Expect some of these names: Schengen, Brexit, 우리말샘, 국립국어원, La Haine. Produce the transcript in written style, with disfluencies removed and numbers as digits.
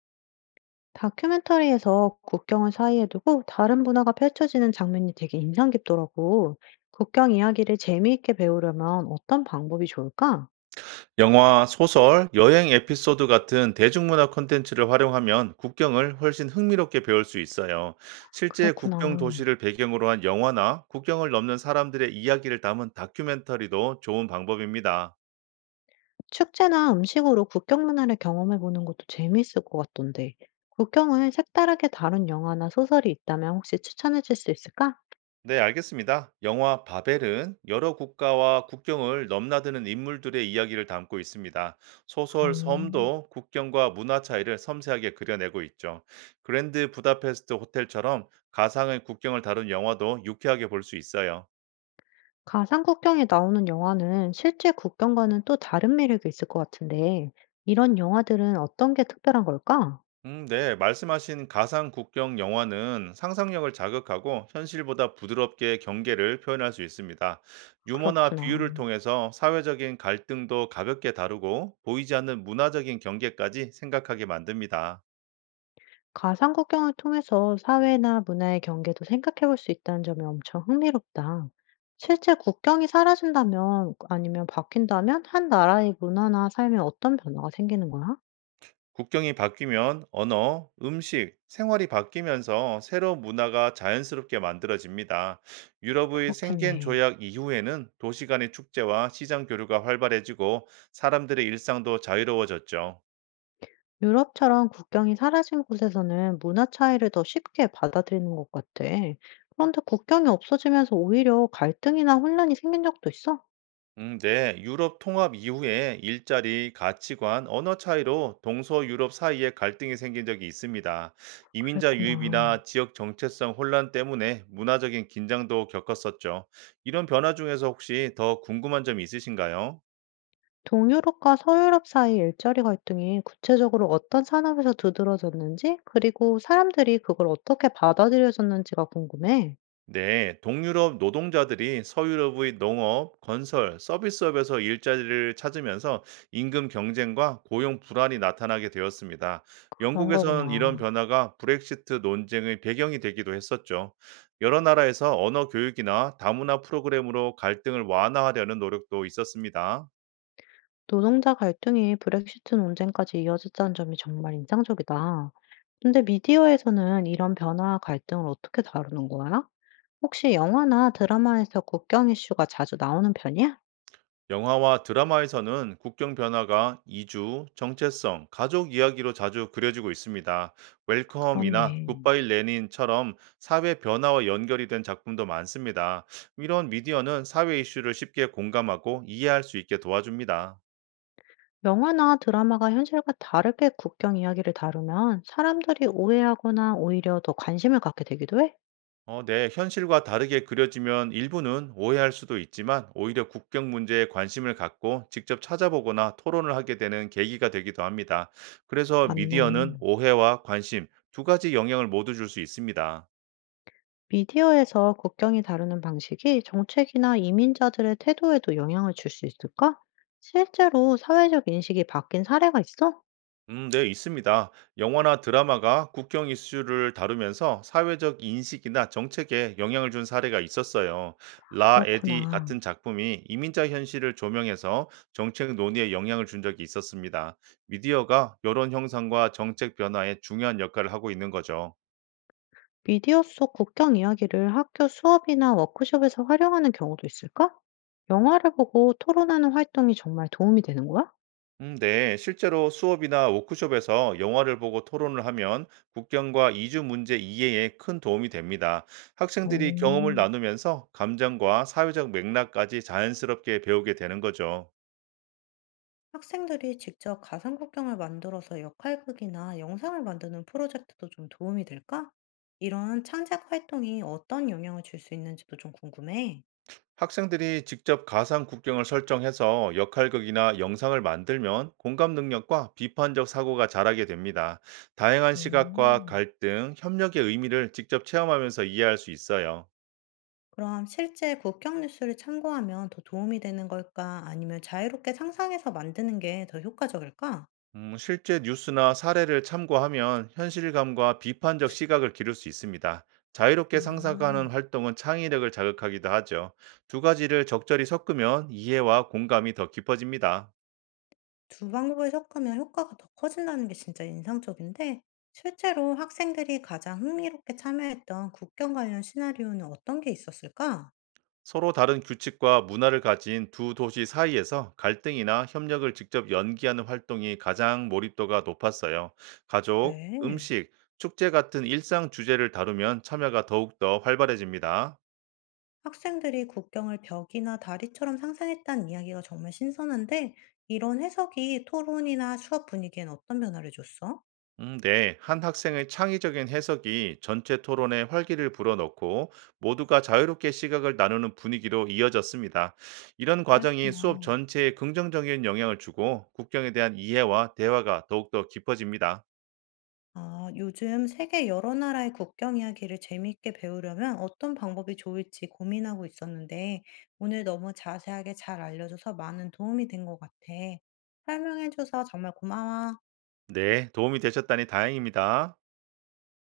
다큐멘터리에서 국경을 사이에 두고 다른 문화가 펼쳐지는 장면이 되게 인상 깊더라고. 국경 이야기를 재미있게 배우려면 어떤 방법이 좋을까? 영화, 소설, 여행 에피소드 같은 대중문화 콘텐츠를 활용하면 국경을 훨씬 흥미롭게 배울 수 있어요. 실제 국경 그렇구나. 도시를 배경으로 한 영화나 국경을 넘는 사람들의 이야기를 담은 다큐멘터리도 좋은 방법입니다. 축제나 음식으로 국경 문화를 경험해 보는 것도 재미있을 것 같던데. 국경을 색다르게 다룬 영화나 소설이 있다면 혹시 추천해 줄 수 있을까? 네, 알겠습니다. 영화 바벨은 여러 국가와 국경을 넘나드는 인물들의 이야기를 담고 있습니다. 아, 소설 섬도 국경과 문화 차이를 섬세하게 그려내고 있죠. 그랜드 부다페스트 호텔처럼 가상의 국경을 다룬 영화도 유쾌하게 볼 수 있어요. 가상 국경에 나오는 영화는 실제 국경과는 또 다른 매력이 있을 것 같은데, 이런 영화들은 어떤 게 특별한 걸까? 네. 말씀하신 가상 국경 영화는 상상력을 자극하고 현실보다 부드럽게 경계를 표현할 수 있습니다. 유머나 그렇구나. 비유를 통해서 사회적인 갈등도 가볍게 다루고 보이지 않는 문화적인 경계까지 생각하게 만듭니다. 가상 국경을 통해서 사회나 문화의 경계도 생각해 볼 수 있다는 점이 엄청 흥미롭다. 실제 국경이 사라진다면, 아니면 바뀐다면 한 나라의 문화나 삶에 어떤 변화가 생기는 거야? 국경이 바뀌면 언어, 음식, 생활이 바뀌면서 새로운 문화가 자연스럽게 만들어집니다. 유럽의 생겐 그렇겠네. 조약 이후에는 도시 간의 축제와 시장 교류가 활발해지고 사람들의 일상도 자유로워졌죠. 유럽처럼 국경이 사라진 곳에서는 문화 차이를 더 쉽게 받아들이는 것 같아. 그런데 국경이 없어지면서 오히려 갈등이나 혼란이 생긴 적도 있어? 네. 유럽 통합 이후에 일자리, 가치관, 언어 차이로 동서유럽 사이에 갈등이 생긴 적이 있습니다. 이민자 그랬구나. 유입이나 지역 정체성 혼란 때문에 문화적인 긴장도 겪었었죠. 이런 변화 중에서 혹시 더 궁금한 점이 있으신가요? 동유럽과 서유럽 사이 일자리 갈등이 구체적으로 어떤 산업에서 두드러졌는지, 그리고 사람들이 그걸 어떻게 받아들여졌는지가 궁금해. 네, 동유럽 노동자들이 서유럽의 농업, 건설, 서비스업에서 일자리를 찾으면서 임금 경쟁과 고용 불안이 나타나게 되었습니다. 그런 영국에서는 이런 거구나. 변화가 브렉시트 논쟁의 배경이 되기도 했었죠. 여러 나라에서 언어 교육이나 다문화 프로그램으로 갈등을 완화하려는 노력도 있었습니다. 노동자 갈등이 브렉시트 논쟁까지 이어졌다는 점이 정말 인상적이다. 근데 미디어에서는 이런 변화와 갈등을 어떻게 다루는 거야? 혹시 영화나 드라마에서 국경 이슈가 자주 나오는 편이야? 영화와 드라마에서는 국경 변화가 이주, 정체성, 가족 이야기로 자주 그려지고 있습니다. 웰컴이나 그렇네. 굿바이 레닌처럼 사회 변화와 연결이 된 작품도 많습니다. 이런 미디어는 사회 이슈를 쉽게 공감하고 이해할 수 있게 도와줍니다. 영화나 드라마가 현실과 다르게 국경 이야기를 다루면 사람들이 오해하거나 오히려 더 관심을 갖게 되기도 해? 어, 네. 현실과 다르게 그려지면 일부는 오해할 수도 있지만 오히려 국경 문제에 관심을 갖고 직접 찾아보거나 토론을 하게 되는 계기가 되기도 합니다. 그래서 맞네. 미디어는 오해와 관심 두 가지 영향을 모두 줄 수 있습니다. 미디어에서 국경이 다루는 방식이 정책이나 이민자들의 태도에도 영향을 줄 수 있을까? 실제로 사회적 인식이 바뀐 사례가 있어? 네, 있습니다. 영화나 드라마가 국경 이슈를 다루면서 사회적 인식이나 정책에 영향을 준 사례가 있었어요. 라 에디 그렇구나. 같은 작품이 이민자 현실을 조명해서 정책 논의에 영향을 준 적이 있었습니다. 미디어가 여론 형성과 정책 변화에 중요한 역할을 하고 있는 거죠. 미디어 속 국경 이야기를 학교 수업이나 워크숍에서 활용하는 경우도 있을까? 영화를 보고 토론하는 활동이 정말 도움이 되는 거야? 네. 실제로 수업이나 워크숍에서 영화를 보고 토론을 하면 국경과 이주 문제 이해에 큰 도움이 됩니다. 학생들이 경험을 오. 나누면서 감정과 사회적 맥락까지 자연스럽게 배우게 되는 거죠. 학생들이 직접 가상국경을 만들어서 역할극이나 영상을 만드는 프로젝트도 좀 도움이 될까? 이런 창작 활동이 어떤 영향을 줄 수 있는지도 좀 궁금해. 학생들이 직접 가상 국경을 설정해서 역할극이나 영상을 만들면 공감 능력과 비판적 사고가 자라게 됩니다. 다양한 시각과 음, 갈등, 협력의 의미를 직접 체험하면서 이해할 수 있어요. 그럼 실제 국경 뉴스를 참고하면 더 도움이 되는 걸까? 아니면 자유롭게 상상해서 만드는 게 더 효과적일까? 실제 뉴스나 사례를 참고하면 현실감과 비판적 시각을 기를 수 있습니다. 자유롭게 상상하는 아, 활동은 창의력을 자극하기도 하죠. 두 가지를 적절히 섞으면 이해와 공감이 더 깊어집니다. 두 방법을 섞으면 효과가 더 커진다는 게 진짜 인상적인데, 실제로 학생들이 가장 흥미롭게 참여했던 국경 관련 시나리오는 어떤 게 있었을까? 서로 다른 규칙과 문화를 가진 두 도시 사이에서 갈등이나 협력을 직접 연기하는 활동이 가장 몰입도가 높았어요. 가족, 그래. 음식, 축제 같은 일상 주제를 다루면 참여가 더욱더 활발해집니다. 학생들이 국경을 벽이나 다리처럼 상상했다는 이야기가 정말 신선한데, 이런 해석이 토론이나 수업 분위기엔 어떤 변화를 줬어? 네. 한 학생의 창의적인 해석이 전체 토론에 활기를 불어넣고 모두가 자유롭게 시각을 나누는 분위기로 이어졌습니다. 이런 과정이 그랬구나. 수업 전체에 긍정적인 영향을 주고 국경에 대한 이해와 대화가 더욱더 깊어집니다. 아, 요즘 세계 여러 나라의 국경 이야기를 재미있게 배우려면 어떤 방법이 좋을지 고민하고 있었는데, 오늘 너무 자세하게 잘 알려줘서 많은 도움이 된 것 같아. 설명해줘서 정말 고마워. 네, 도움이 되셨다니 다행입니다.